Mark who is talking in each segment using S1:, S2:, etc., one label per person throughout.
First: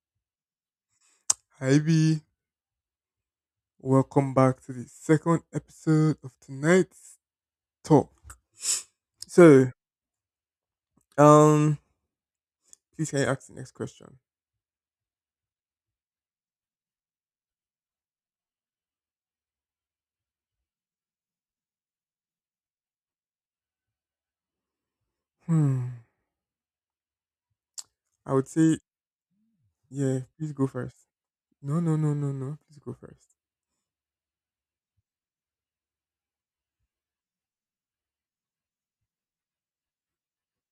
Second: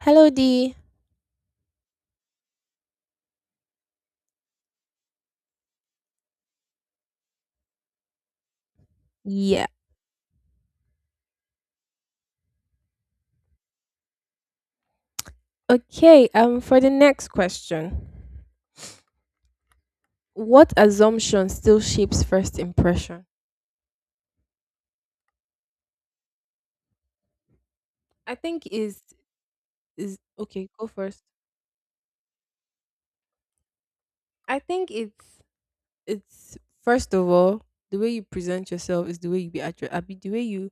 S1: Hello, D.
S2: Hi B, welcome back to the second episode of tonight's talk.
S1: Yeah.
S2: So, um, please can you ask the next question?
S1: Okay. For the next question, what assumption still shapes first impression?
S2: Hmm. I
S1: I
S2: would
S1: think
S2: say, yeah,
S1: is
S2: please go
S1: Okay. Go
S2: first.
S1: first.
S2: No, no, no, no, no. Please go first.
S1: I think it's first of all the way you present yourself is the way you be addressed. I mean, the way you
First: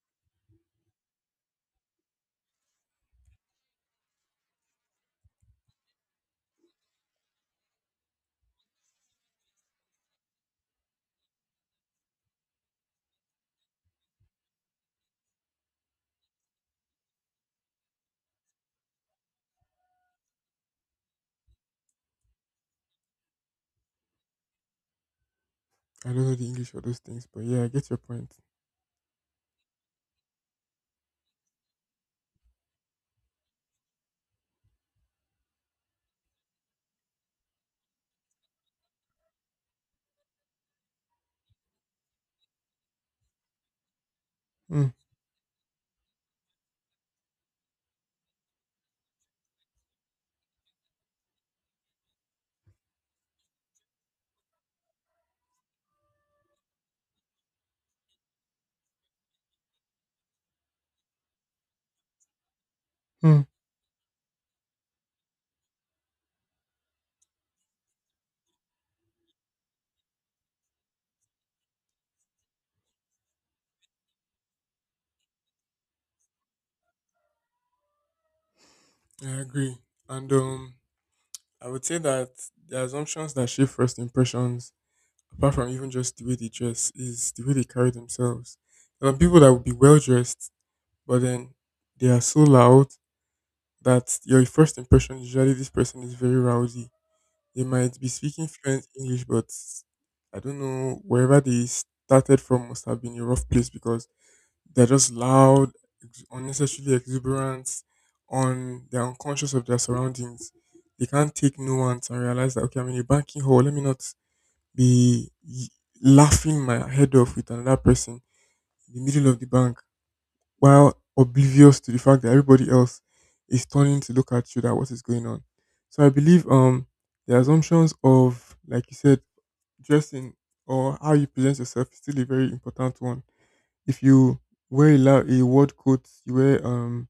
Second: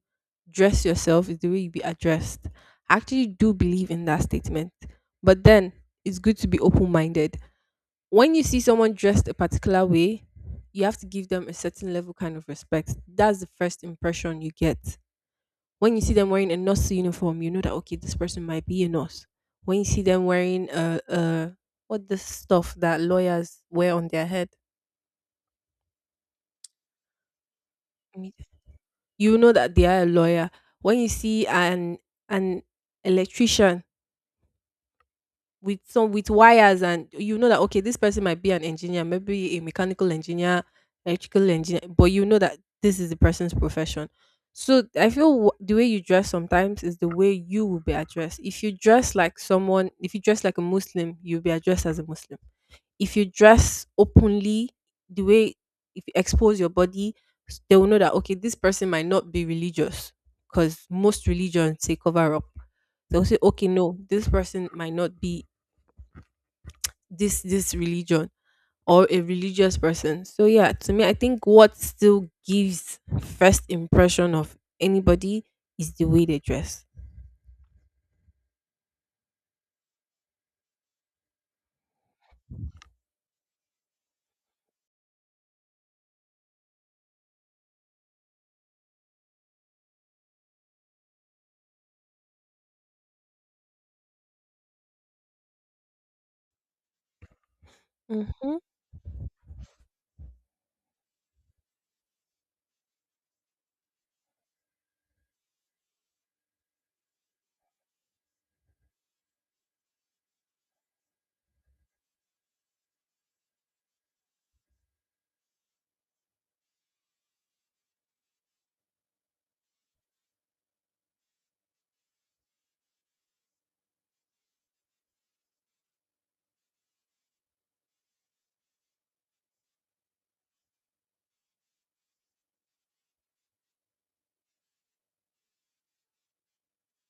S1: dress yourself is the way you be addressed. I actually do believe in that statement, but then it's good to be open minded. When you see someone dressed a particular way, you have to give them a certain level kind of respect. That's the first impression you get. When you see them wearing a nurse uniform, you know that okay, this person might be a nurse. When you see them wearing what the stuff that lawyers wear on their head,
S2: I don't know the English for those things, but yeah, I get your point.
S1: me- you know that they are a lawyer. When you see an electrician with some with wires, and you know that okay, this person might be an engineer, maybe a mechanical engineer, electrical engineer, but you know that this is the person's profession. So
S2: Hmm.
S1: I feel the way you dress sometimes is the way you will be addressed. If you dress like someone, if you dress like a Muslim, you'll be addressed as a Muslim. If you dress openly, the way, if you expose your body, they will know that okay, this person might not be religious because most religions say cover up. They'll say
S2: Hmm.
S1: okay, no, this person might not be this this religion or a religious person. So yeah, to me, I think what still gives first impression of anybody is the way they dress.
S2: I agree. And I would say that the assumptions that shape first impressions, apart from even just the way they dress, is the way they carry themselves. There are people that would be well dressed, but then they are so loud that your first impression is usually this person is very rowdy. They might be speaking
S1: Mm-hmm,
S2: fluent English, but I don't know wherever they started from must have been a rough place because they're just loud, unnecessarily exuberant, on they're unconscious of their surroundings. They can't take nuance and realize that okay, I'm in a banking hall. Let me not be y- laughing my head off with another person in the middle of the bank while oblivious to the fact that everybody else is turning to look at you that what is going on. So I believe the assumptions of like you said dressing or how you present yourself is still a very important one. If you a word coat,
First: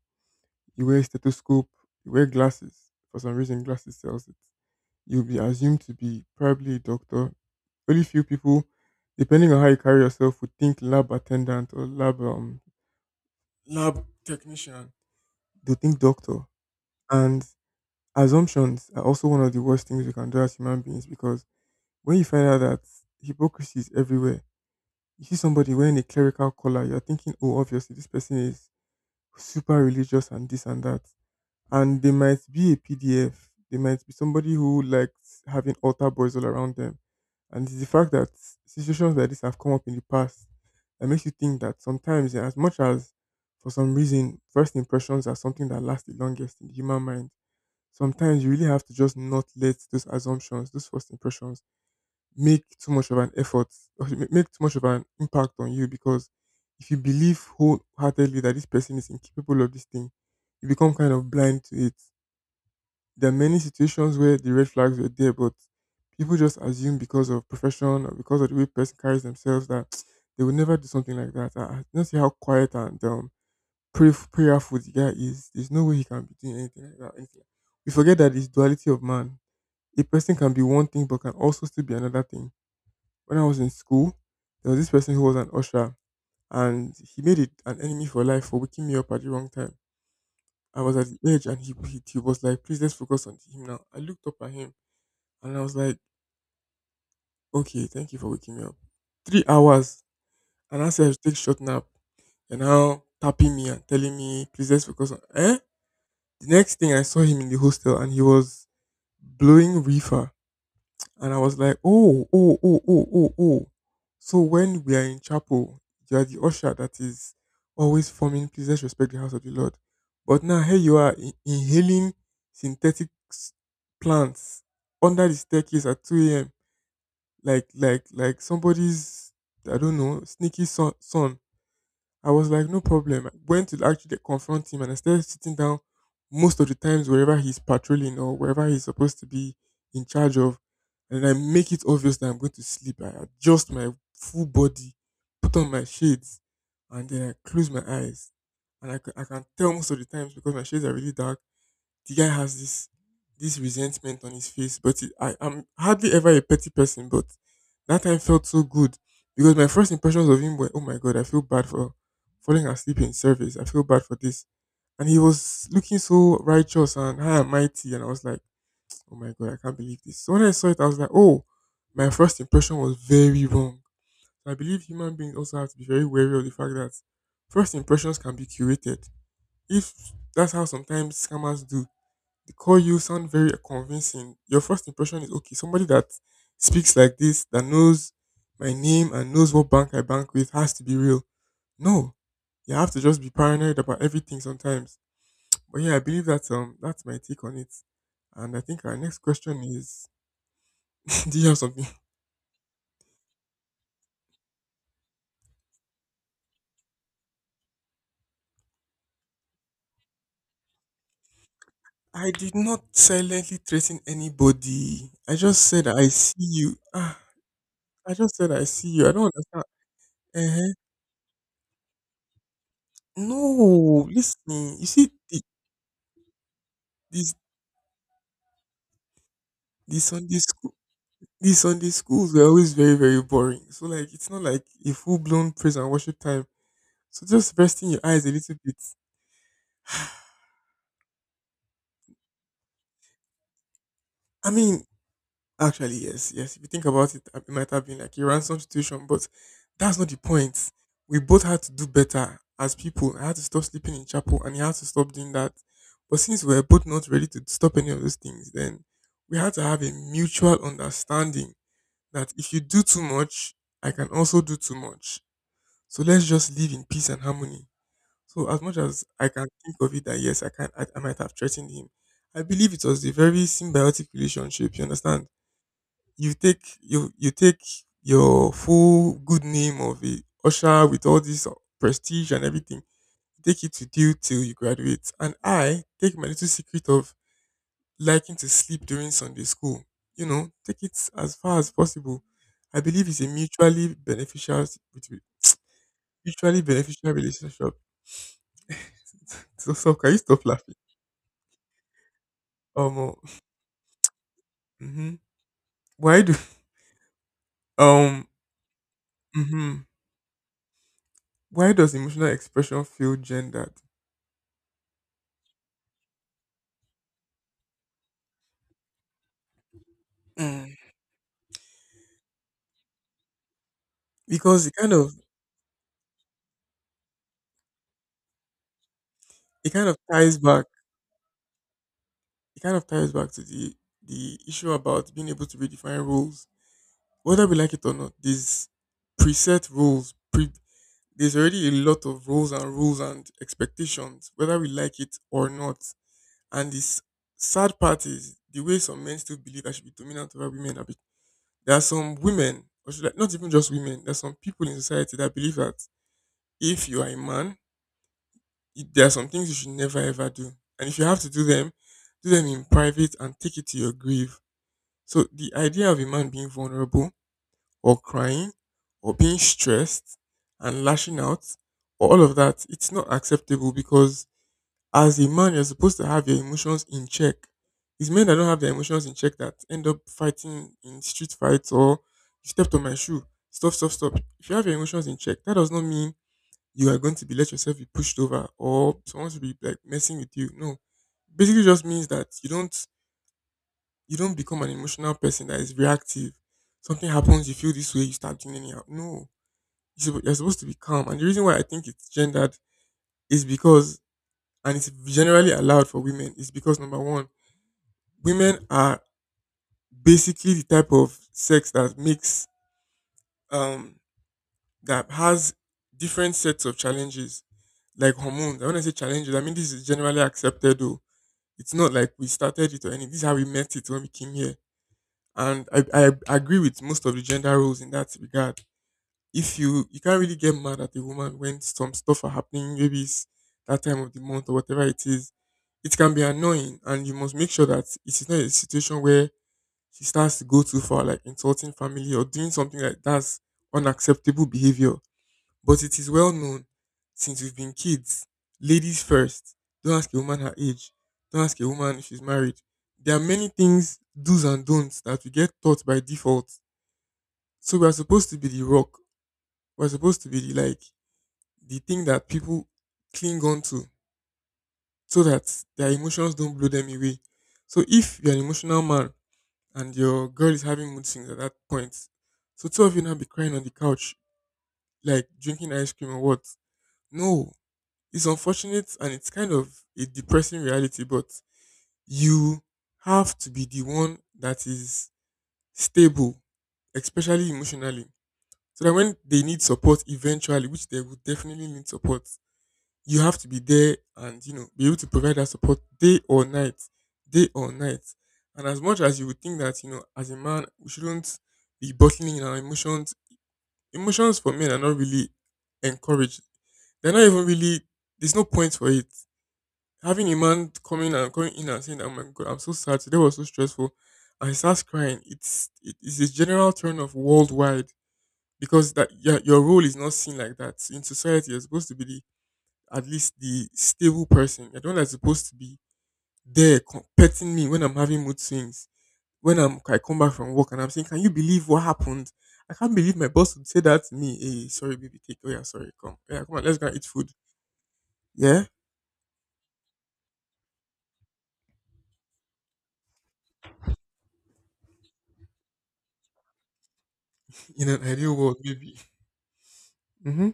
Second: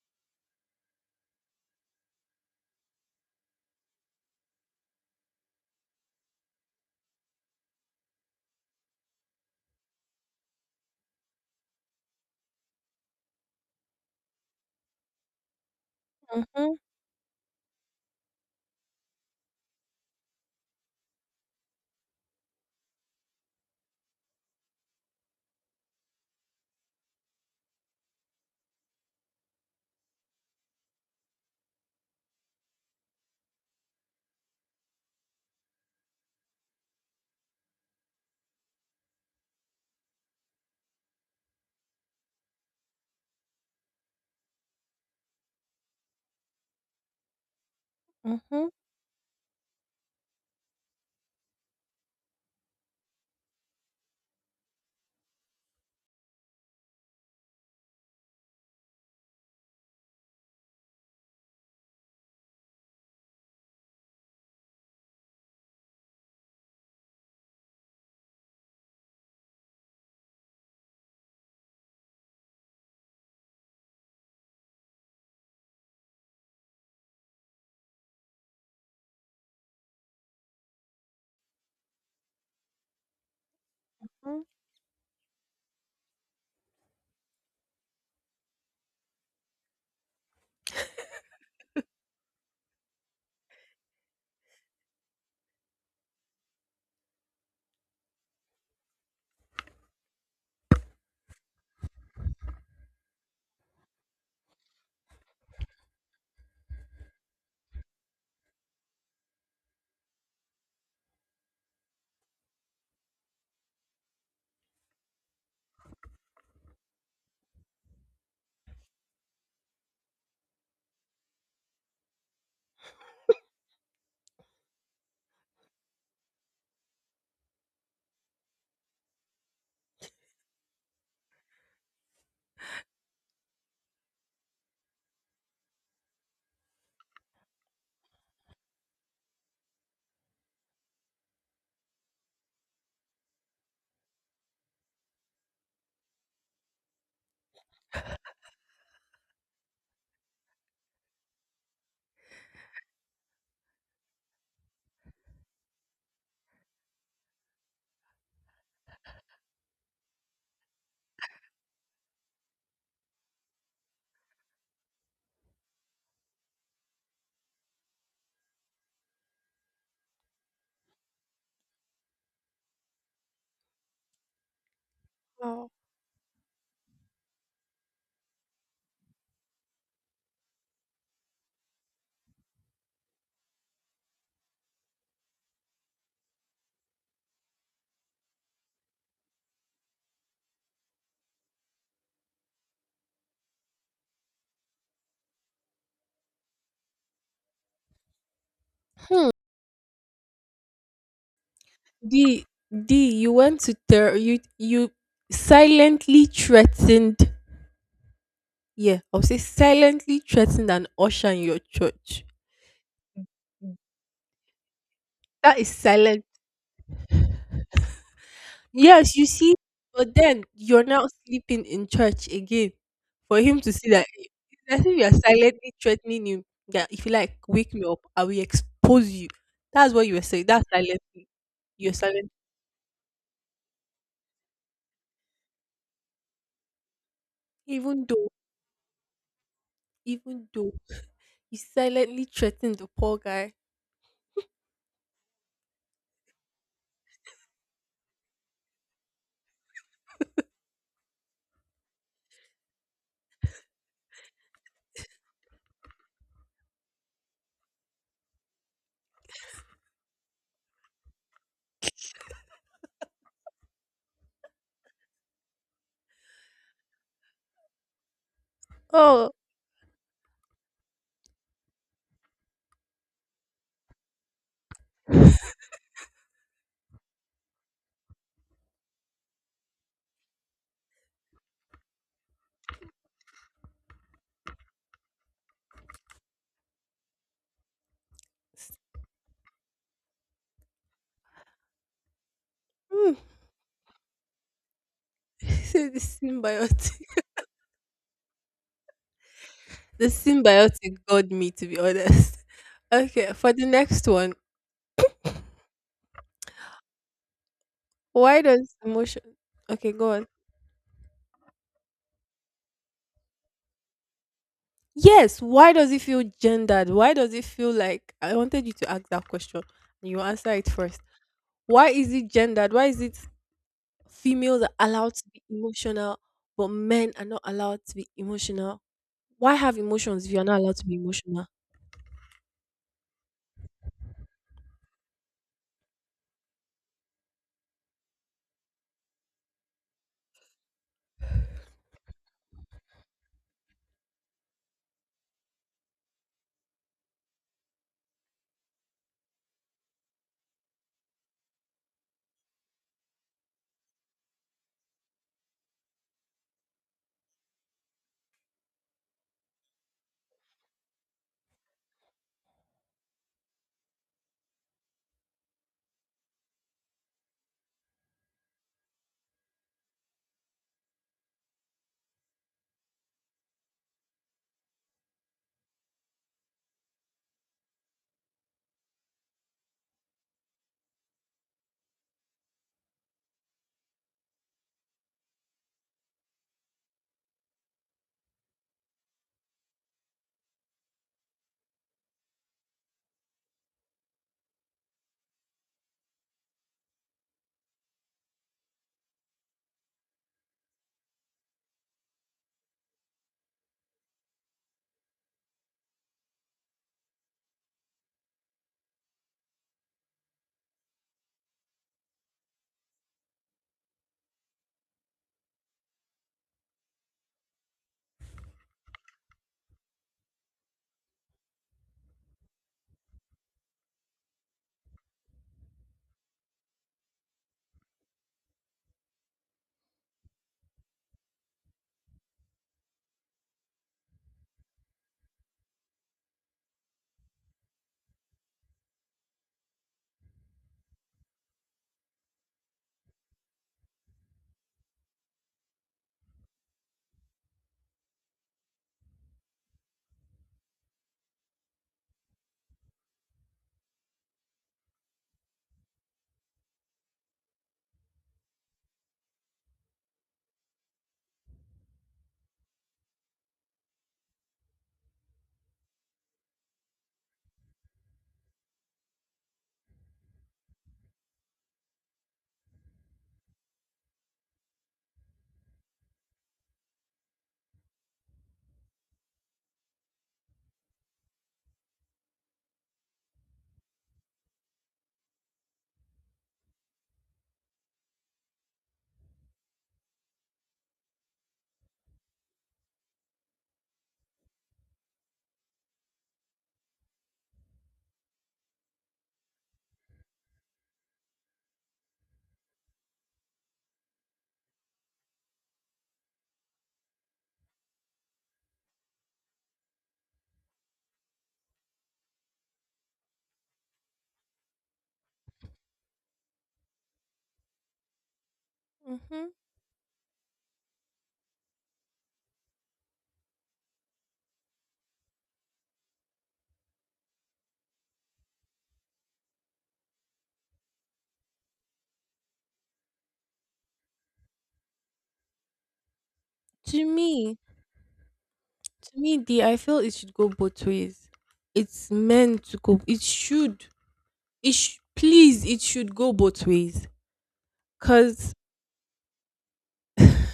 S2: you wear a stethoscope, you wear glasses, for some reason glasses sells it. You'll be assumed to be probably a doctor. Very few people, depending on how you carry yourself, would think lab attendant or lab technician, they think doctor.
S1: mm-hmm,
S2: And assumptions are also one of the worst things we can do as human beings because when you find out that hypocrisy is everywhere, you see somebody wearing a clerical collar, you're thinking, oh, obviously this person is super religious and this and that. And they might be a PDF, they might be somebody who likes having altar boys all around them. And it's the fact that situations like this have come up in the past that makes you think that sometimes, as much as for some reason, first impressions are something that lasts the longest in the human mind, sometimes you really
S1: mm-hmm.
S2: have to just not let those assumptions, those first impressions, make too much of an effort make too much of an impact on you. Because if you believe wholeheartedly that this person is incapable of this thing, you become kind of blind to it. There are many situations where the red flags were there, but people just assume because of profession or because of the way person carries themselves that they will never do something like that. I don't see how quiet and prayerful the guy is. There's no way he can be doing anything like that. Anything. Like, we forget that it's duality of man, a person can be one thing but can also still be another thing. When I was in school,
S1: Mm.
S2: there was this person who was an usher and he made it an enemy for life for waking me up at the wrong time. I was at the edge and he was like, please let's focus on him now. I looked up at him and I was like, okay, thank you for waking me up. 3 hours, and I said I should take short nap. And now tapping me and telling me, please let's focus on eh? The next thing I saw him in the hostel and he was blowing reefer. And I was like, oh, oh, oh, oh, oh, oh. So when we are in chapel, you are the usher that is always forming, please let's respect the house of the Lord. But now here you are inhaling synthetic s- plants under the staircase at 2 a.m. Like somebody's, I don't know, sneaky son. I was like, no problem. I went to actually confront him, and instead of sitting down most of the times wherever he's patrolling or wherever he's supposed to be in charge of, and I make it obvious that I'm going to sleep. I adjust my full body, put on my shades, and then I close my eyes. And I can tell most of the times because my shades are really dark, the guy has this resentment on his face. But I'm hardly ever a petty person, but that time felt so good because my first impressions of him were, oh my god, I feel bad for falling asleep in service. I feel bad for this, and he was looking so righteous and high and mighty, and I was like, oh my god, I can't believe this. So when I saw it, I was like, oh, my first impression was very wrong. So I believe human beings also have
S1: Wow.
S2: to be very wary of the fact that first impressions can be curated. If that's how sometimes scammers do, call you, sound very convincing. Your first impression is okay, somebody that speaks like this, that knows my name and knows what bank I bank with has to be real. No. You have to just be paranoid about everything sometimes. But yeah, I believe that that's my take on it. And I think our next
S1: Hmm.
S2: question is do you have something?
S1: D, D, you went to you silently threatened. Yeah, I'll say silently threatened an usher in your church.
S2: I did not silently threaten anybody. I
S1: That
S2: just
S1: is
S2: said I
S1: silent.
S2: see you. Ah, I just said I see you. I
S1: Yes, you
S2: don't
S1: see,
S2: understand.
S1: but then
S2: Uh huh.
S1: you're now sleeping in church again for him to see that
S2: No,
S1: it's
S2: listen. You
S1: as if you're
S2: see the
S1: silently threatening him that if you
S2: this
S1: like wake me up, I will expose you. That's
S2: the
S1: what you were
S2: Sunday
S1: saying. That's
S2: school,
S1: silently.
S2: these Sunday
S1: You're silent,
S2: schools were always very, very boring. So like it's not like a full blown praise and worship time. So just resting your
S1: even
S2: eyes
S1: though,
S2: a little bit.
S1: even though you silently threatened the poor guy.
S2: I mean, actually, yes, yes. If you think about it, it might have been like a ransom situation, but that's not the point. We both had to do better as people. I had to stop sleeping in chapel and he had to stop doing that. But since we were both not ready to stop any of those things, then we had to have a mutual understanding that if you do too much, I can also do too much. So let's just live in peace and harmony. So as much as I
S1: Oh.
S2: can think of it that yes, I might have threatened him. I believe it was a very symbiotic relationship. You understand? You take your full good name of a usher with all this prestige and everything. Take it with you till you graduate, and I take my little secret of liking to sleep during Sunday school. You know, take it as far as possible. I believe
S1: Mm.
S2: it's a
S1: Say the
S2: mutually
S1: symbiotic.
S2: beneficial relationship.
S1: The
S2: Can you stop laughing?
S1: symbiotic got me, to be honest.
S2: Um,
S1: Okay, for the next one,
S2: hmm why do um,
S1: why does emotion
S2: hmm
S1: okay, go on.
S2: why does emotional expression feel gendered?
S1: Yes, why does it feel gendered? Why does it feel like I wanted you to ask that question and you answer it
S2: Mm.
S1: first. Why is it gendered? Why is it females
S2: Because
S1: are allowed to be emotional but men are not allowed to be emotional? Why
S2: it
S1: have
S2: kind of
S1: emotions if
S2: ties
S1: you're not
S2: back
S1: allowed to be emotional?
S2: it kind of ties back to the issue about being able to redefine rules, whether we like it or not. These preset rules, pre, there's already a lot of rules and rules and expectations, whether we like it or not. And this sad part is the way some men still believe I should be dominant over women. There are some women, or should I, not even just women, there are some people in society that believe that if you are a man, it, there are some things you should never ever do. And if you have to do them in private and take it to your grave. So the idea of a man being vulnerable or crying or being stressed and lashing out or all of that, it's not acceptable because as a man, you're supposed to have your emotions in check. It's men that don't have their emotions in check that end up fighting in street fights or you stepped on my shoe. Stop, stop, stop. If you have your emotions in check, that does not mean you are going to be let yourself be pushed over or someone to be like messing with you. No. Basically just means that you don't become an emotional person that is reactive. Something happens, you feel this way, you start doing anyhow. No. You're supposed to be calm. And the reason why I think it's gendered is because, and it's generally allowed for women is because number one, women are basically the type of sex that makes um that has different sets of challenges like hormones. And when I say challenges, I mean this is generally accepted though. It's not like we started it or anything. This is how we met it when we came here. And I agree with most of the gender roles in that regard. If you can't really get mad at a woman when some stuff are happening, maybe it's that time of the month or whatever it is. It can be annoying and you must make sure that it is not a situation where she starts to go too far, like insulting family or doing something like that's unacceptable behavior. But it is well known since we've been kids, ladies first. Don't ask a woman her age. Don't ask a woman if she's married. There are many things, do's and don'ts, that we get taught by default. So we are supposed to be the rock. We're supposed to be the like the thing that people cling on to so that their emotions don't blow them away. So if you're an emotional man and your girl is having mood swings at that point, so two of you now be crying on the couch, like drinking ice cream or what? No, it's unfortunate and it's kind of a depressing reality, but you have to be the one that is stable, especially emotionally. So that when they need support eventually, which they will definitely need support, you have to be there and be able to provide that support day or night, day or night. And as much as you would think that as a man, we shouldn't be bottling in our emotions. Emotions for men are not really encouraged. They're not even really. There's no point for it. Having a man coming and coming in and saying, "Oh my god, I'm so sad. Today was so stressful," and he starts crying. It is a general turn off worldwide because that yeah,
S1: Hmm.
S2: your role is not seen like that in society. You're supposed to be the at least the stable person. You're the one that's supposed to be there petting me when I'm having mood swings. When I'm I come back from work and I'm saying, "Can you believe what happened? I can't believe my boss would say that to me." "Hey, sorry, baby, take oh yeah, sorry, come. Oh yeah, come on, let's go and eat
S1: To
S2: food."
S1: me,
S2: Yeah?
S1: to me, D, I feel it should go both ways. It's meant to go. It should. Please, it should go both ways.
S2: In an ideal
S1: Cause
S2: world, maybe. Mm-hmm.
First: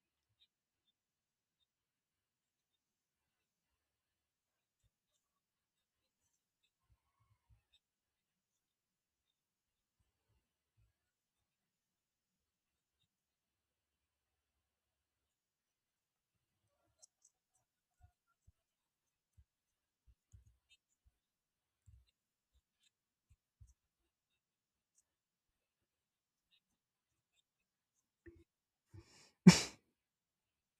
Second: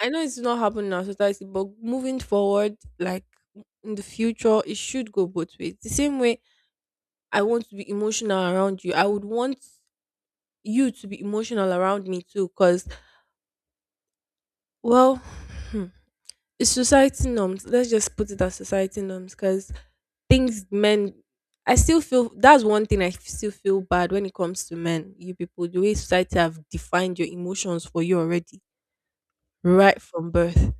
S1: I know it's not happening now, so that's it, but moving forward, like in the future, it should go both ways. The same way I want to be emotional around you, I would want you to be emotional around me too, because, well, hmm, it's society norms. Let's just put it as society norms, because things men, I still feel that's one thing still feel bad when it comes to men, you people, the way society have defined your emotions for you already, right from birth,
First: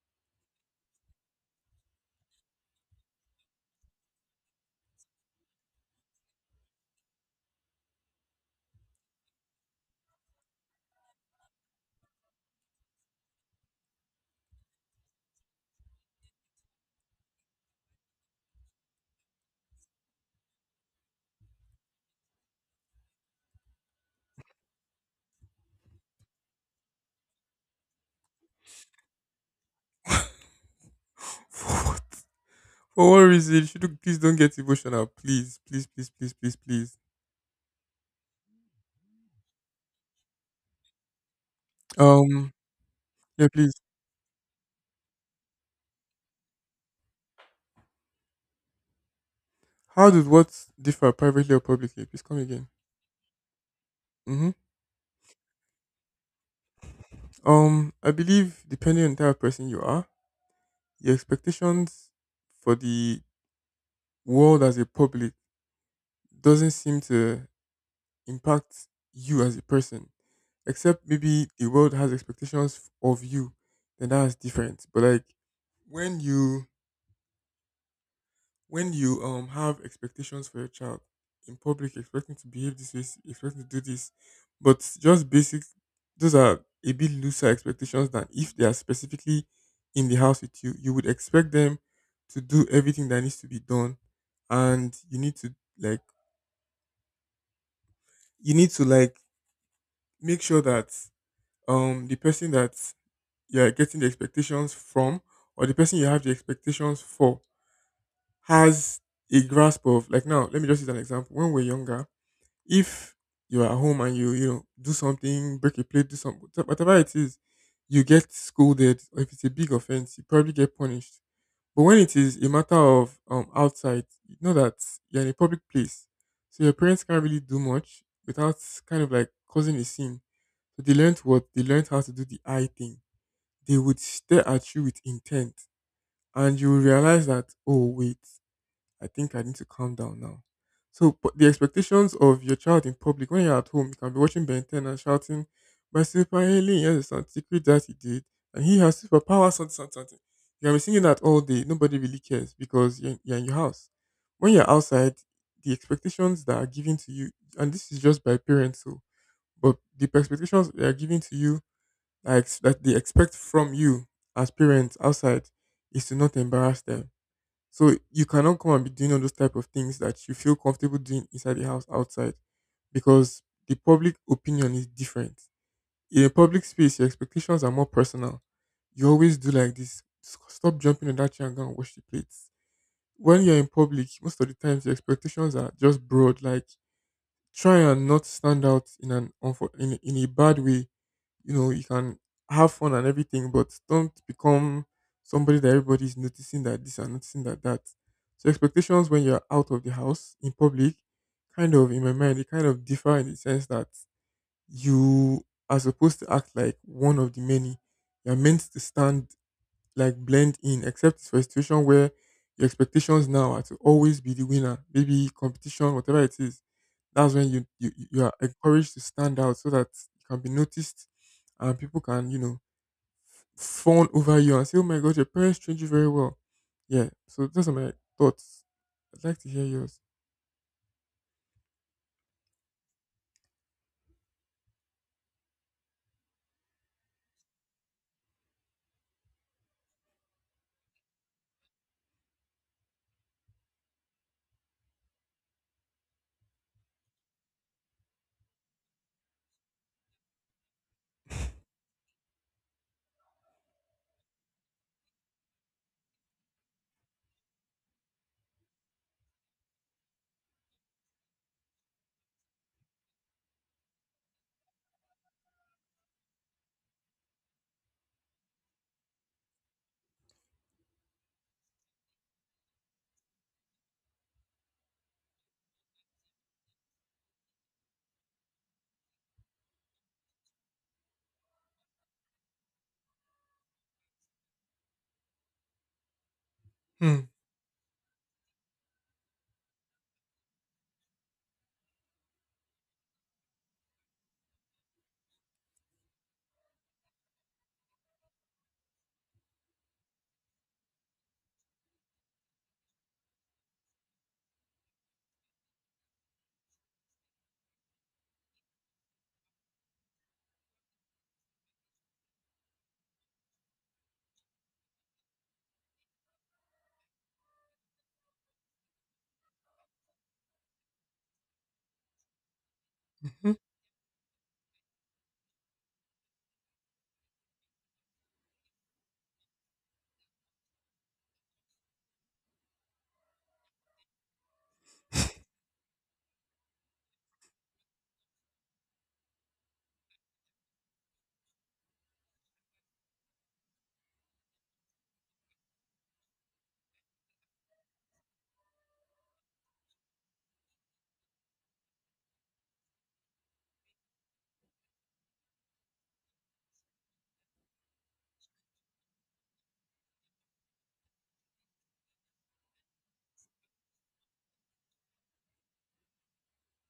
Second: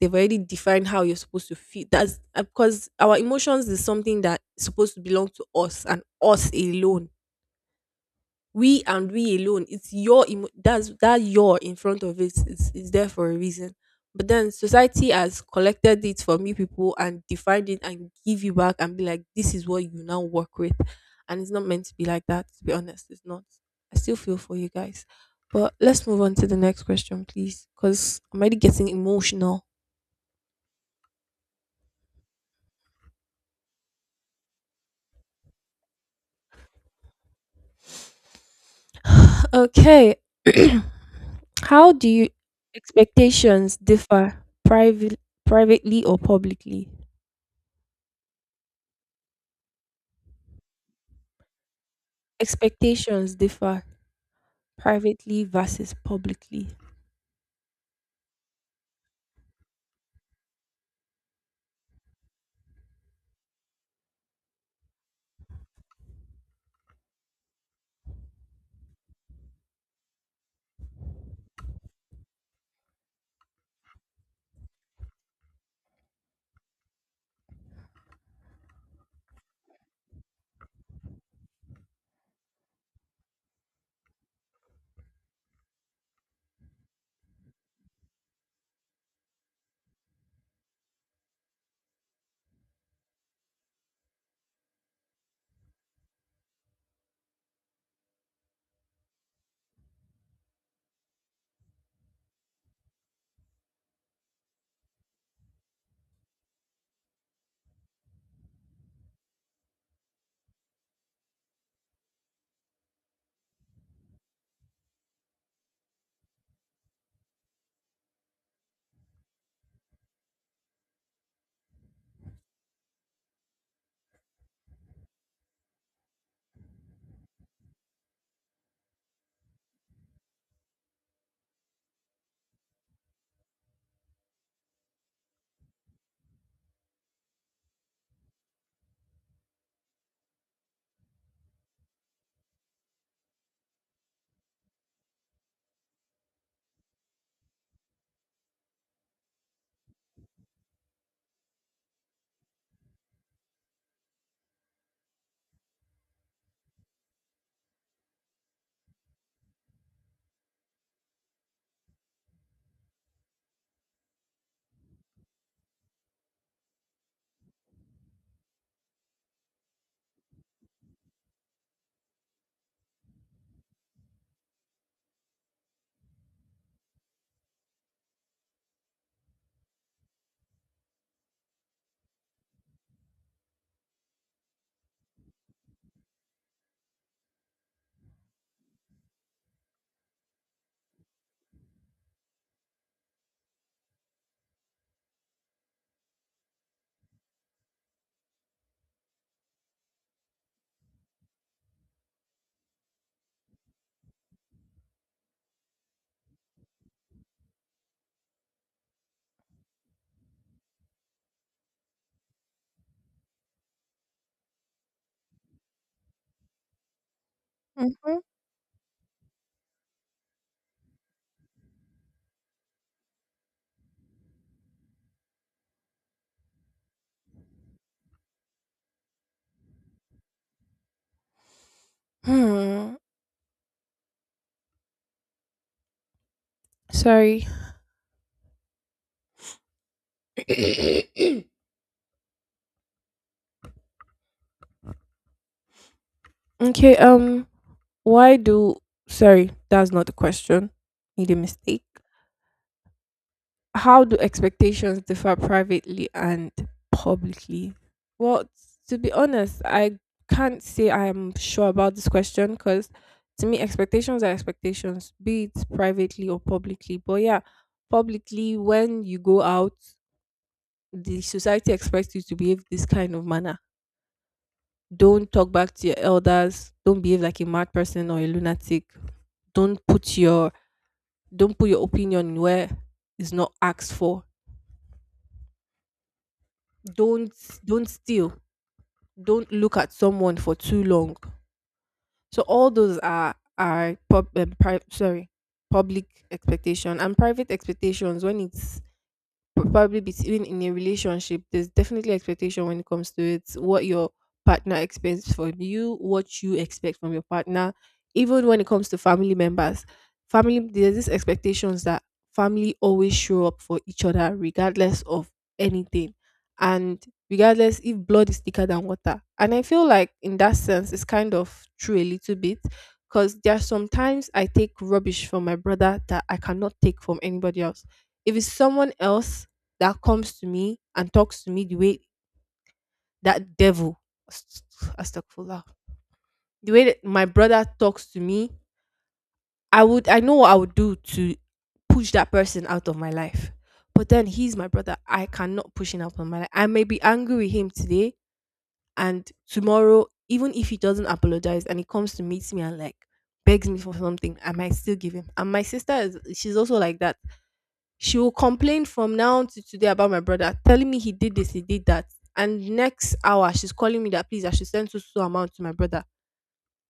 S1: they've already defined how you're supposed to feel. That's Because our emotions is something that is supposed to belong to us and us alone. We and we alone. It's your that's that your in front of it is there for a reason. But then society has collected it from you people and defined it and give you back and be like, this is what you now work with. And it's not meant to be like that, to be honest. It's not. I still feel for you guys. But let's move on to the next question, please. Because I'm already getting emotional.
S2: For what for what reason? Should you please don't get emotional. Please, please, please, please, please, please.
S1: Okay. How do you
S2: Um yeah, please.
S1: expectations differ private, privately or publicly?
S2: How does what differ privately or publicly? Please come again.
S1: Expectations differ
S2: Mm-hmm.
S1: privately versus publicly.
S2: I believe depending on the type of person you are, your expectations for the world as a public doesn't seem to impact you as a person, except maybe the world has expectations of you, then that's different. But like when you when you have expectations for your child in public, expecting to behave this way, expecting to do this, but just basic, those are a bit looser expectations than if they are specifically in the house with you. You would expect them to do everything that needs to be done, and you need to like make sure that the person that you're getting the expectations from or the person you have the expectations for has a grasp of like. Now let me just use an example. When we're younger, if you are at home and you know do something, break a plate, do something, whatever it is, you get scolded. Or if it's a big offense, you probably get punished. But when it is a matter of outside, you know that you're in a public place, so your parents can't really do much without kind of like causing a scene. So they learned what they learned how to do the eye thing. They would stare at you with intent, and you will realize that oh wait, I think I need to calm down now. So, but the expectations of your child in public, when you're at home, you can be watching Ben 10 and shouting, "My super alien, yes, and secret that he did, and he has superpowers, something, something, something." You can be singing that all day. Nobody really cares because you're in your house. When you're outside, the expectations that are given to you, and this is just by parents, so, but the expectations they are given to you, like that they expect from you as parents outside, is to not embarrass them, so you cannot come and be doing all those type of things that you feel comfortable doing inside the house outside, because the public opinion is different. In a public space, your expectations are more personal. You always do like this. Stop jumping on that chair and go and wash the plates. When you're in public, most of the times the expectations are just broad. Like try and not stand out in an in a bad way. You know, you can have fun and everything, but don't become somebody that everybody's noticing that this and noticing that that. So expectations when you're out of the house in public, kind of in my mind, they kind of differ in the sense that you are supposed to act like one of the many. You're meant to stand like blend in, except it's for a situation where your expectations now are to always be the winner. Maybe competition, whatever it is. That's when
S1: Mm-hmm.
S2: you are encouraged to stand out so that you can be noticed and people can, fawn over you and say, "Oh my god, your parents trained you very well." Yeah. So those are my thoughts. I'd like to hear yours.
S1: Hmm. Sorry. Okay. Um. Why do? Sorry, that's not the question. Made a mistake. How do expectations differ privately and publicly? Well, to be honest, I can't say I'm sure about this question because to me, expectations are expectations, be it privately or publicly. But yeah, publicly, when you go out, the society expects you to behave this kind of manner. Don't talk back to your elders. Don't behave like a mad person or a lunatic. Don't put your don't put your opinion where it's not asked for.
S2: Hmm.
S1: Don't don't steal, don't look at someone for too long. So all those are sorry, public expectation. And private expectations, when it's probably between, in a relationship there's definitely expectation when it comes to it, what your partner expects from you, what you expect from your partner. Even when it comes to family members, family, there's these expectations that family always show up for each other regardless of anything, and regardless. If blood is thicker than water, and I feel like in that sense it's kind of true a little bit, because there
S2: hmm
S1: are sometimes I take rubbish from my brother that I cannot take from anybody else. If it's someone else that comes to me and talks to me the way that devil, ast- astagfirullah, the way that my brother talks to me, I know what I would do to push that person out of my life. But then he's my brother, I cannot push him out of my life. I may be angry with him today, and tomorrow, even if he doesn't apologize and he comes to meet me and like begs me for something, I might still give him. And my sister is, she's also like that. She will complain from now to today about my brother, telling me he did this, he did that. And next hour, she's calling me that please, I should send so so amount to my brother.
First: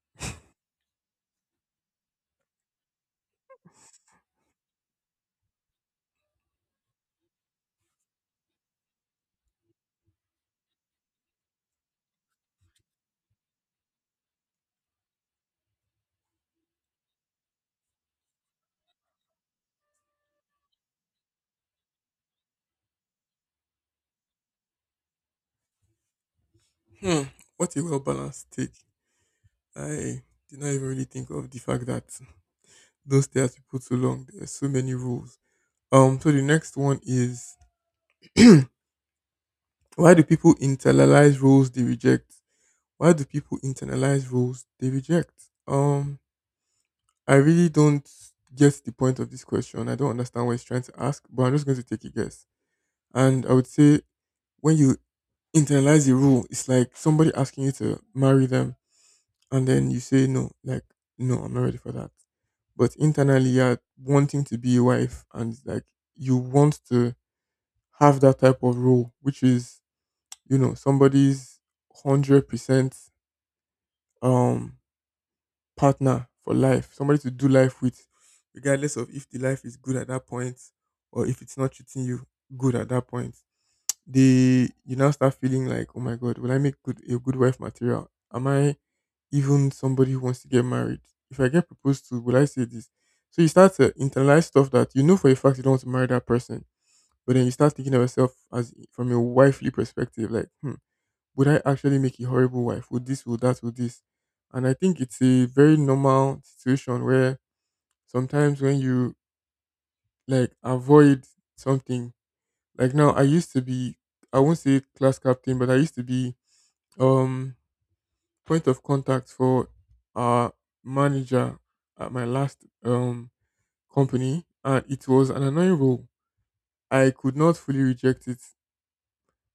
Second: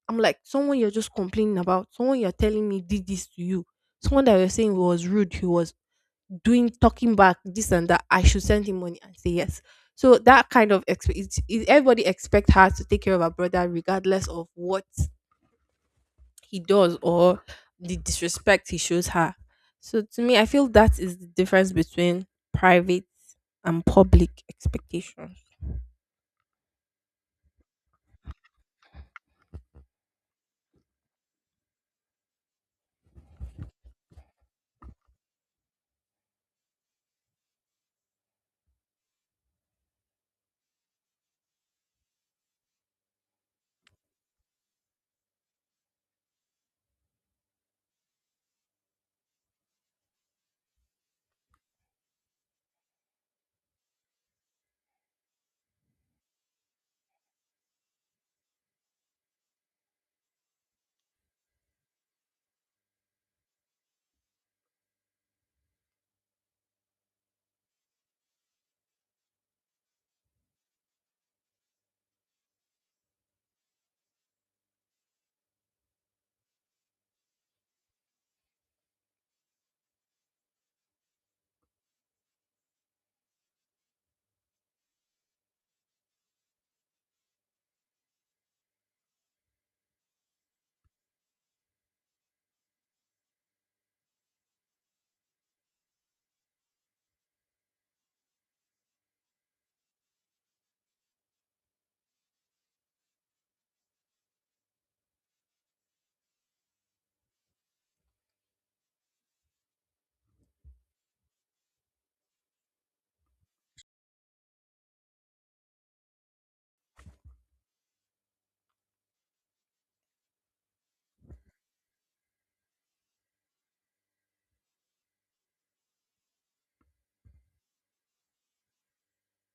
S1: I'm like, someone you're just complaining about, someone you're telling me did this to you, someone that you're saying was rude, he was doing, talking back this and that. I should send him money and say yes. So that kind of expect everybody expect her to take care of her brother regardless of what he does or the disrespect he shows her. So to me, I feel that is the difference between private and public expectations.
S2: Hmm. What a well balanced take. I did not even really think of the fact that those not stay at people too long. There are so many rules. So the next one is why do people internalize roles they reject? Why do people internalize roles they reject? Um, I really don't get the point of this question. I don't understand what it's trying to ask, but I'm just going to take a guess. And I would say when you internalize a rule, it's like somebody asking you to marry them, and then you say no, like no, I'm not ready for that. But internally, you're wanting to be a wife, and like you want to have that type of role, which is, you know, somebody's 100% um, partner for life, somebody to do life with, regardless of if the life is good at that point or if it's not treating you good at that point. They, you now start feeling like, oh my God, will I make good a good wife material? Am I even somebody who wants to get married? If I get proposed to, will I say this? So you start to internalize stuff that you know for a fact you don't want to marry that person, but then you start thinking of yourself as from a wifely perspective, like, hmm, would I actually make a horrible wife? Would this, would that, would this? And I think it's a very normal situation where sometimes when you like avoid something, like now I used to be, I won't say class captain, but I used to be um point of contact for our manager at my last company, and it was an annoying role. I could not fully reject it,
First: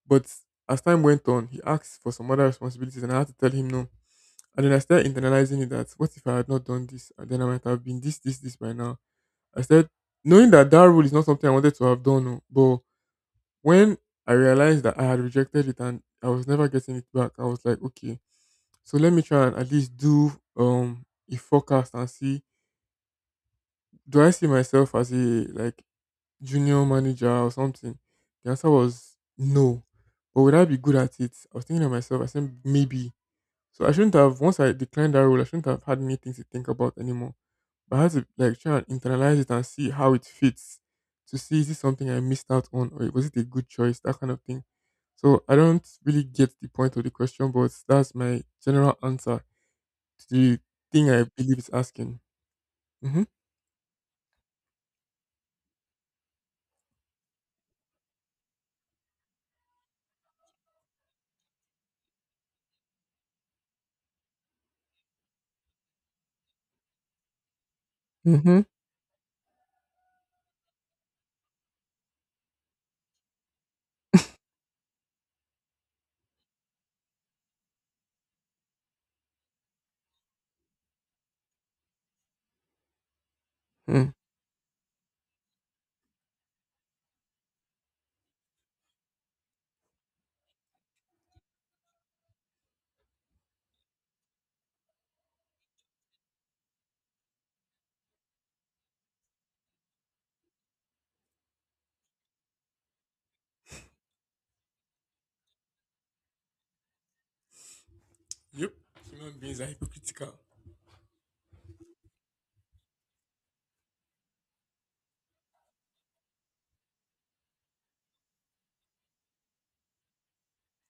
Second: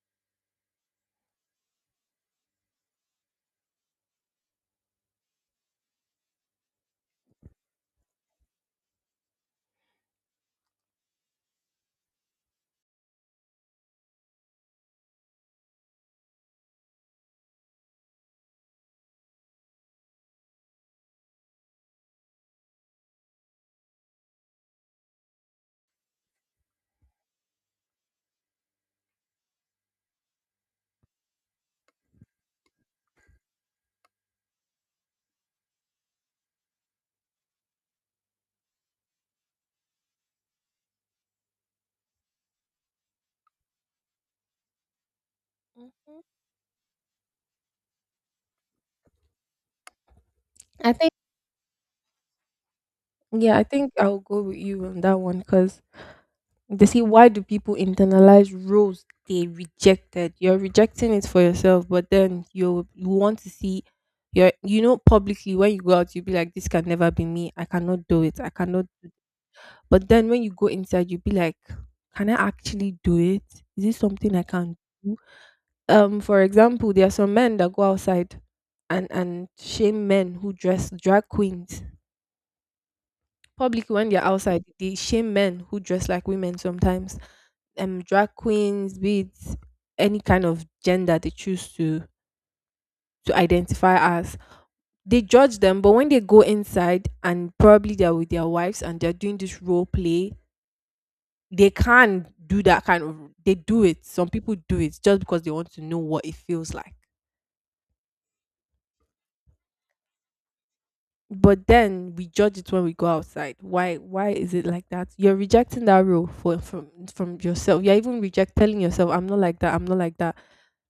S2: but as time went on, he asked for some other responsibilities, and I had to tell him no. And then I started internalizing it that what if I had not done this? And then I might have been this, this, this by now. I said, knowing that that rule is not something I wanted to have done. Oh, But when I realized that I had rejected it and I was never getting it back, I was like, okay, so let me try and at least do um a forecast and see do I see myself as a like junior manager or something? The answer was no. But would I be good at it? I was thinking to myself, I said maybe. So I shouldn't have once I declined that role, I shouldn't have had many things to think about anymore. But I had to like try and internalize it and see how it fits to see is this something I missed out on or was it a good choice, that kind of thing. So I don't
S1: Mhm.
S2: really get the point of the question, but that's my general answer to the
S1: I
S2: thing
S1: think,
S2: I believe it's asking. Mm-hmm.
S1: yeah, I think I'll go with you on that one because they see why do people internalize roles they rejected? You're rejecting it for yourself, but then you want to see your, you know, publicly when you go out you'll be like this can never be me. I cannot do it. I
S2: Mm-hmm.
S1: cannot. But then when you go inside you'll be like, can I actually do it? Is this something I can do? For example, there are some men that go outside and shame men who dress drag queens. Public, when
S2: Mm.
S1: they're outside, they shame men who dress like women sometimes. Drag queens, be it any kind of gender they choose to identify as, they judge them. But when they go inside and probably they're with their wives and they're doing this role play, they can do that kind of. They do it. Some people do it just because they want to know what it feels like.
S2: Yep. Human beings are hypocritical.
S1: But then we judge it when we go outside. Why is it like that? You're rejecting that role for from yourself. You're even reject telling yourself I'm not like that,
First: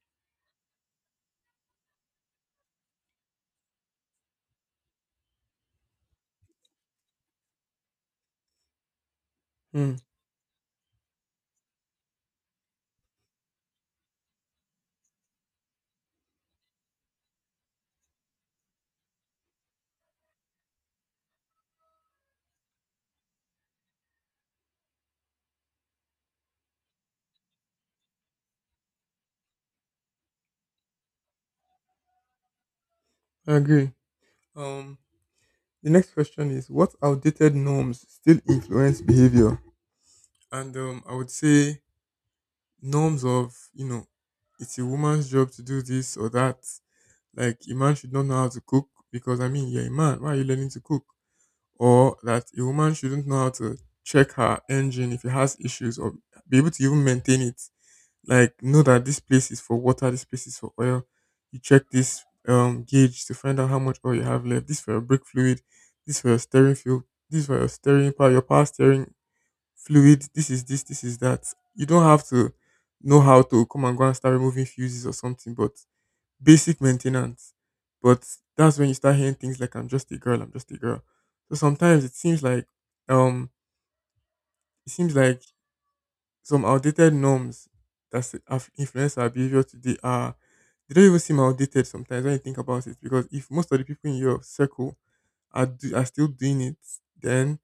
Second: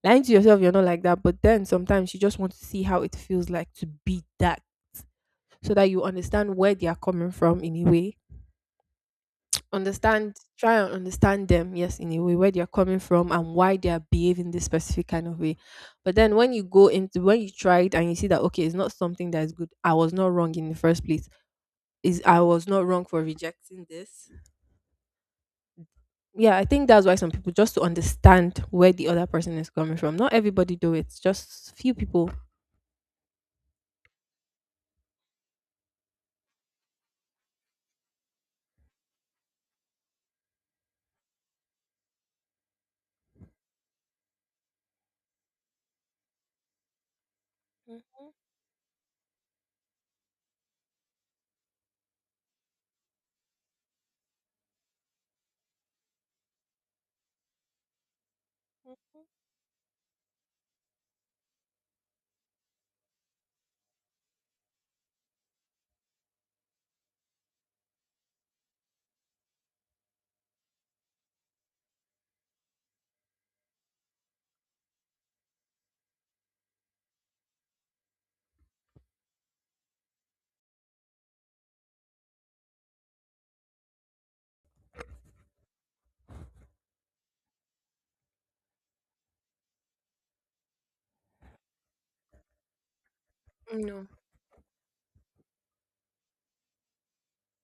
S1: lying to yourself you're not like that. But then sometimes you just want to see how it feels like to be that, so that you understand where they are coming from, in a way
S2: Hmm.
S1: understand, try and understand them, yes, in a way where they are coming from and why they are behaving this specific kind of way. But then when you go into, when you try it and you see that okay, it's not something that is good, I was not wrong in the first place. Is I was not wrong for rejecting this. Yeah, I think that's why some people just to understand where the other person is coming from. Not everybody do it, just few people.
S2: I agree. Um, the next question is what outdated norms still influence behavior? And I would say norms of, you know, it's a woman's job to do this or that. Like a man should not
S1: Mhm,
S2: know how to cook because I mean you're a man, why are you learning to cook? Or that a woman shouldn't know how to check her engine if it has issues or be able to even maintain it. Like know that this
S1: mhm.
S2: place is for water, this place is for oil. You check this gauge to find out how much oil you have left. This for your brake fluid, this for your steering fuel, this for your steering power, your power steering fluid, this is this, this is that. You don't have to know how to come and go and start removing fuses or something, but basic maintenance. But that's when you start hearing things like "I'm just a girl, I'm just a girl." So sometimes it seems like um it seems like some outdated norms that have influenced our behavior today are they don't even seem outdated sometimes when you think about it. Because if most of the
S1: No.
S2: people in your circle are still doing it, then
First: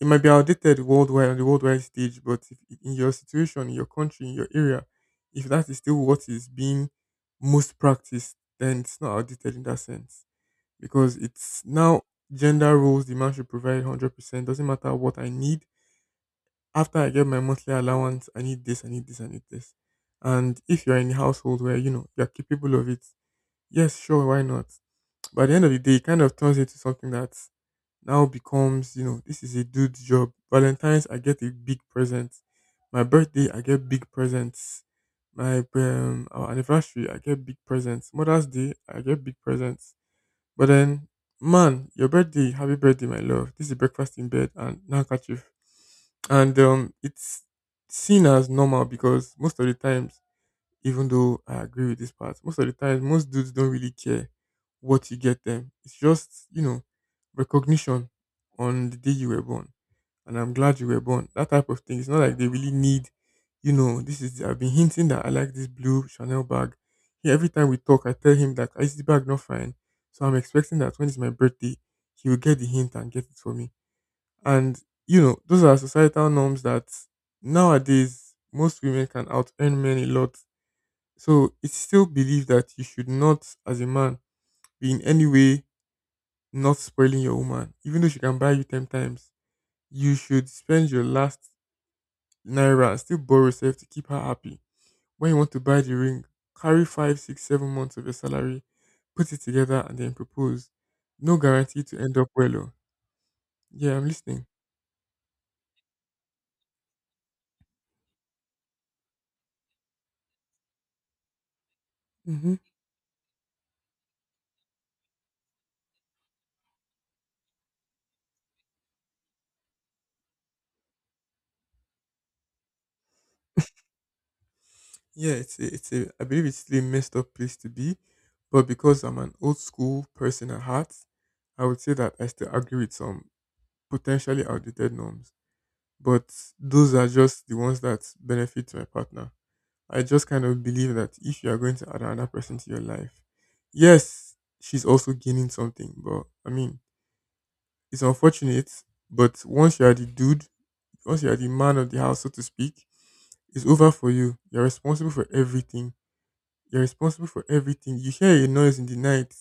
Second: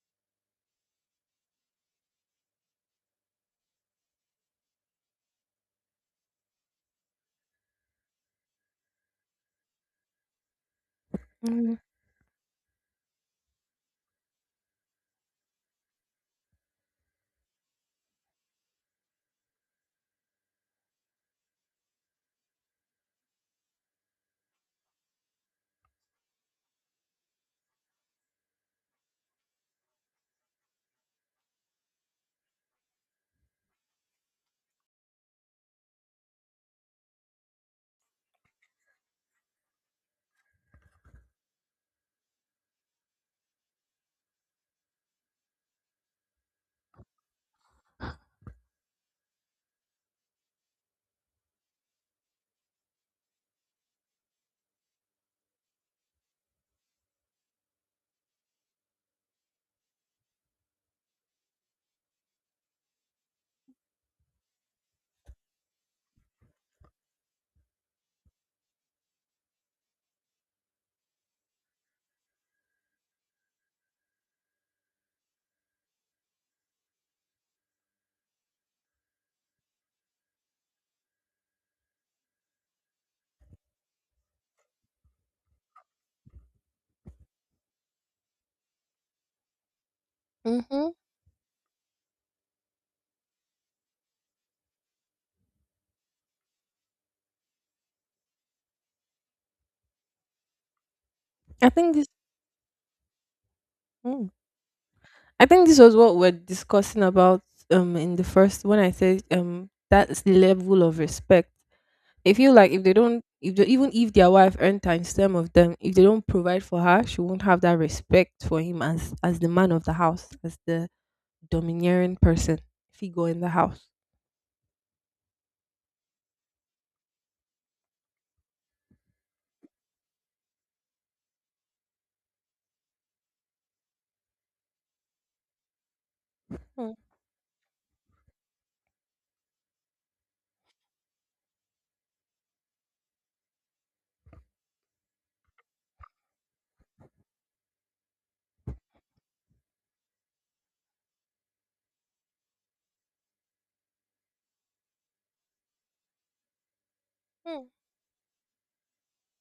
S2: it might be outdated worldwide on the worldwide stage. But if, in your situation, in your country, in your area, if that is still what is being most practiced, then it's not outdated in that sense because it's now gender roles, the man should provide 100% doesn't matter what I need. After I get my monthly allowance, I need this, I need this, I need this. And if you're in a household where, you're capable of it, yes, sure, why not? But at the end of the day, it kind of turns into something that now becomes, this is a dude's job. Valentine's, I get a big present. My birthday, I get big presents. My our anniversary, I get big presents. Mother's Day, I get big presents. But then, man, your birthday, happy birthday, my love. This is breakfast in bed and now catch you, and it's seen as normal because most of the times, even though I agree with this part, most of the times most dudes don't really care what you get them. It's just recognition on the day you were born, and I'm glad you were born. That type of thing. It's not like they really need. This is, I've been hinting that I like this blue Chanel bag. He, every time we talk, I tell him that, "Ah, is the bag not fine, so I'm expecting that when it's my birthday, he will get the hint and get it for me." And those are societal norms. That nowadays most women can out earn men a lot. So it's still believed that you should not, as a man, be in any way not spoiling your woman, even though she can buy you 10 times. You should spend
S1: Mm-hmm.
S2: your last naira and still borrow yourself to keep her happy. When you want to buy the ring, carry 5, 6, 7 months of your salary, put it together, and then propose. No
S1: I
S2: guarantee
S1: think
S2: to
S1: this.
S2: end up well. Oh. Yeah, I'm
S1: Mm.
S2: listening.
S1: I think this was what we're discussing about in the first when I said that's the level of respect. If you
S2: Hmm.
S1: like if they don't if they, even if their wife earned times ten of them, if they don't provide for her, she won't have that respect for him as the man of the house, as the domineering person figure in the house.
S2: Yeah, I believe it's still a messed up place to be, but because I'm an old school person at heart, I would say that I still agree with some potentially outdated norms, but
S1: Hmm.
S2: those are just the ones that benefit my partner. I just kind of believe that if you are going to add another person to your life, yes, she's also gaining something, but I mean, it's unfortunate, but once you are the dude, once you are the man of the house, so to speak, it's over for you. You're responsible for everything. You're responsible for
S1: Hmm.
S2: everything. You hear a noise in the night,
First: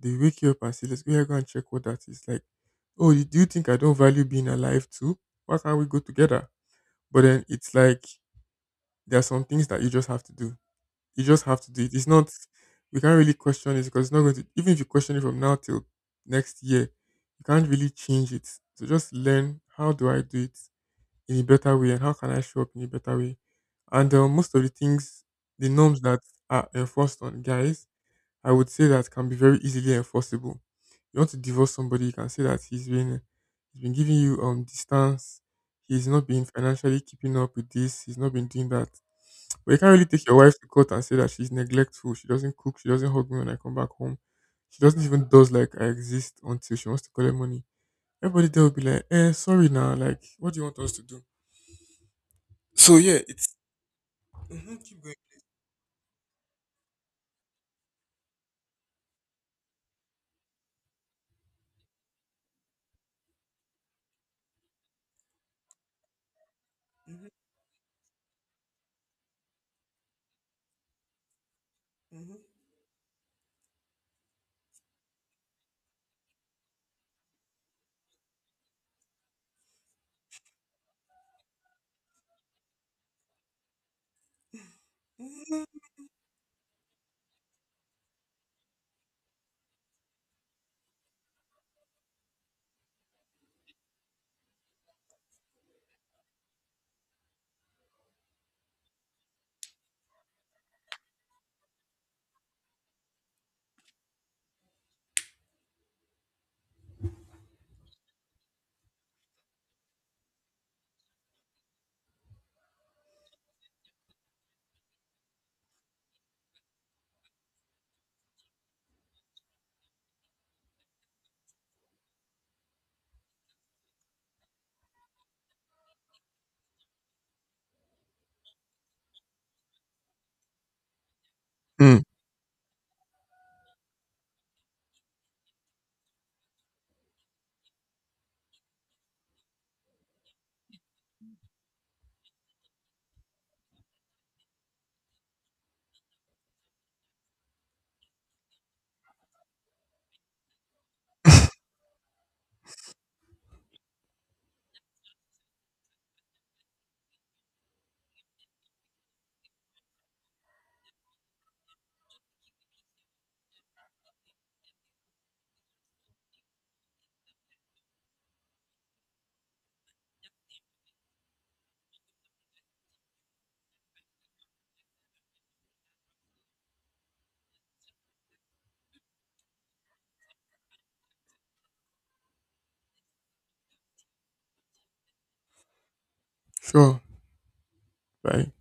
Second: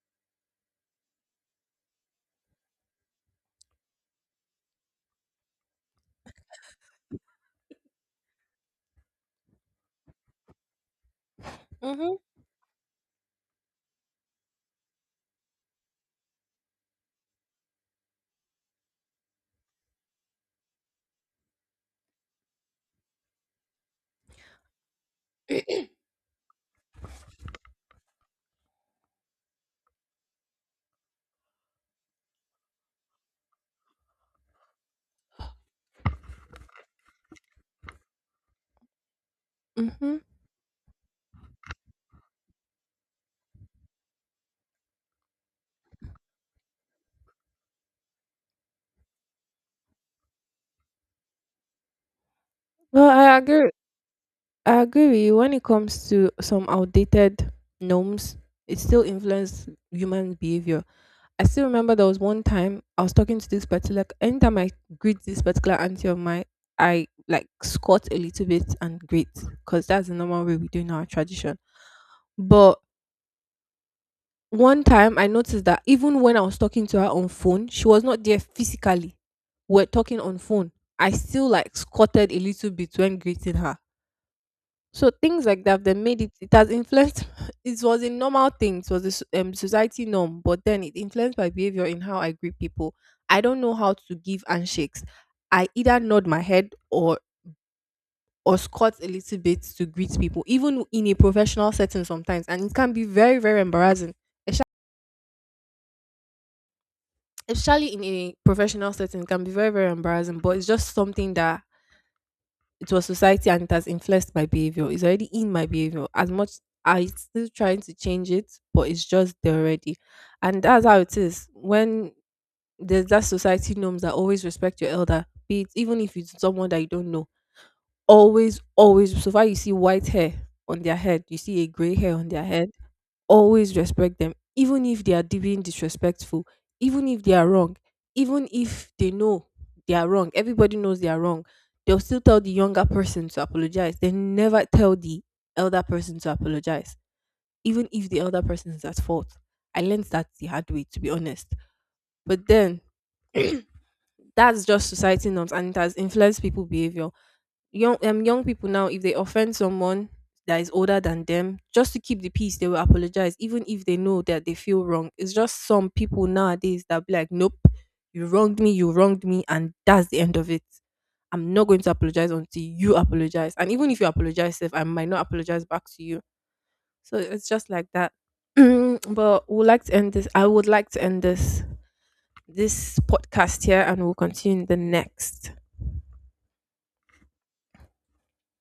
S2: they wake you up and say, "Let's go here, go and check what that is." Like, oh, do you think I don't value being alive too? Why can't we go together? But then it's like there are some things that you just have to do. You just have to do it. It's
S1: Mm-hmm.
S2: not, we can't really question it, because it's not going to, even if you question it from now till next year, you can't really change it. So just learn, how do I do it in a better way and how can I show up in a better way. And most of the things, the norms that are enforced on guys, I would say that can be very easily enforceable. You want to divorce somebody, you can say that he's been giving you distance, he's not been financially keeping up with this, he's not been doing that. But you can't really
S1: Mm-hmm.
S2: take your wife to court and say that she's neglectful, she doesn't cook, she doesn't hug me when I come back home. She doesn't even does like I exist until she wants to collect money. Everybody there will be like, eh, sorry now, like what do you want us to do? So
S1: Well,
S2: yeah,
S1: I
S2: it's.
S1: agree,
S2: Mhm,
S1: I
S2: keep
S1: agree
S2: going.
S1: with you. When it comes to some outdated norms, it still influences human behavior. I still remember there was one time I was talking to this particular. Anytime I greet this particular auntie of mine, I
S2: Hmm.
S1: like squat a little bit and greet, because that's the normal way we do in our tradition.
S2: Hmm.
S1: But one time I noticed that even when I was talking to her on phone, she was not there physically. We're talking on phone. I still like squatted a little bit when greeting her. So things like that then made it, it has influenced, it was a normal thing, it was a society norm, but then it influenced my behavior in how I greet people. I don't know how to give handshakes. I either nod my head or squat a little bit to greet people, even in a professional setting sometimes, and it can be very, very embarrassing. Esha- Especially in a professional setting, it can be very, very embarrassing, but it's just something that it was society and it has influenced my behavior. It's already in my behavior. As much I still trying to change it, but it's just there already. And that's how it is. When there's that society norms that always respect your elder, be it even if it's someone that you don't know. Always, always so far you see white hair on their head, you see a grey
S2: Mm,
S1: hair on their head, always respect them, even if they are being disrespectful, even if they are wrong, even if they know they are wrong. Everybody knows they are wrong. They'll still tell the younger person to apologize. They never tell the elder person to apologize, even if the elder person is at fault. I learned that the hard way, to be honest. But then that's just society norms and it has influenced people behavior. Young, young people now, if they offend someone that is older than them, just to keep the peace they will apologize, even if they know that they feel wrong. It's just some people nowadays that be like nope, you wronged me, you wronged me, and that's the end of it. I'm not going to apologize until you apologize. And even if you apologize, if I might not apologize back to you. So it's just like that. But we'd like to end this, I would like to end this, this podcast here, and we'll continue in the next.
S2: sure. Bye.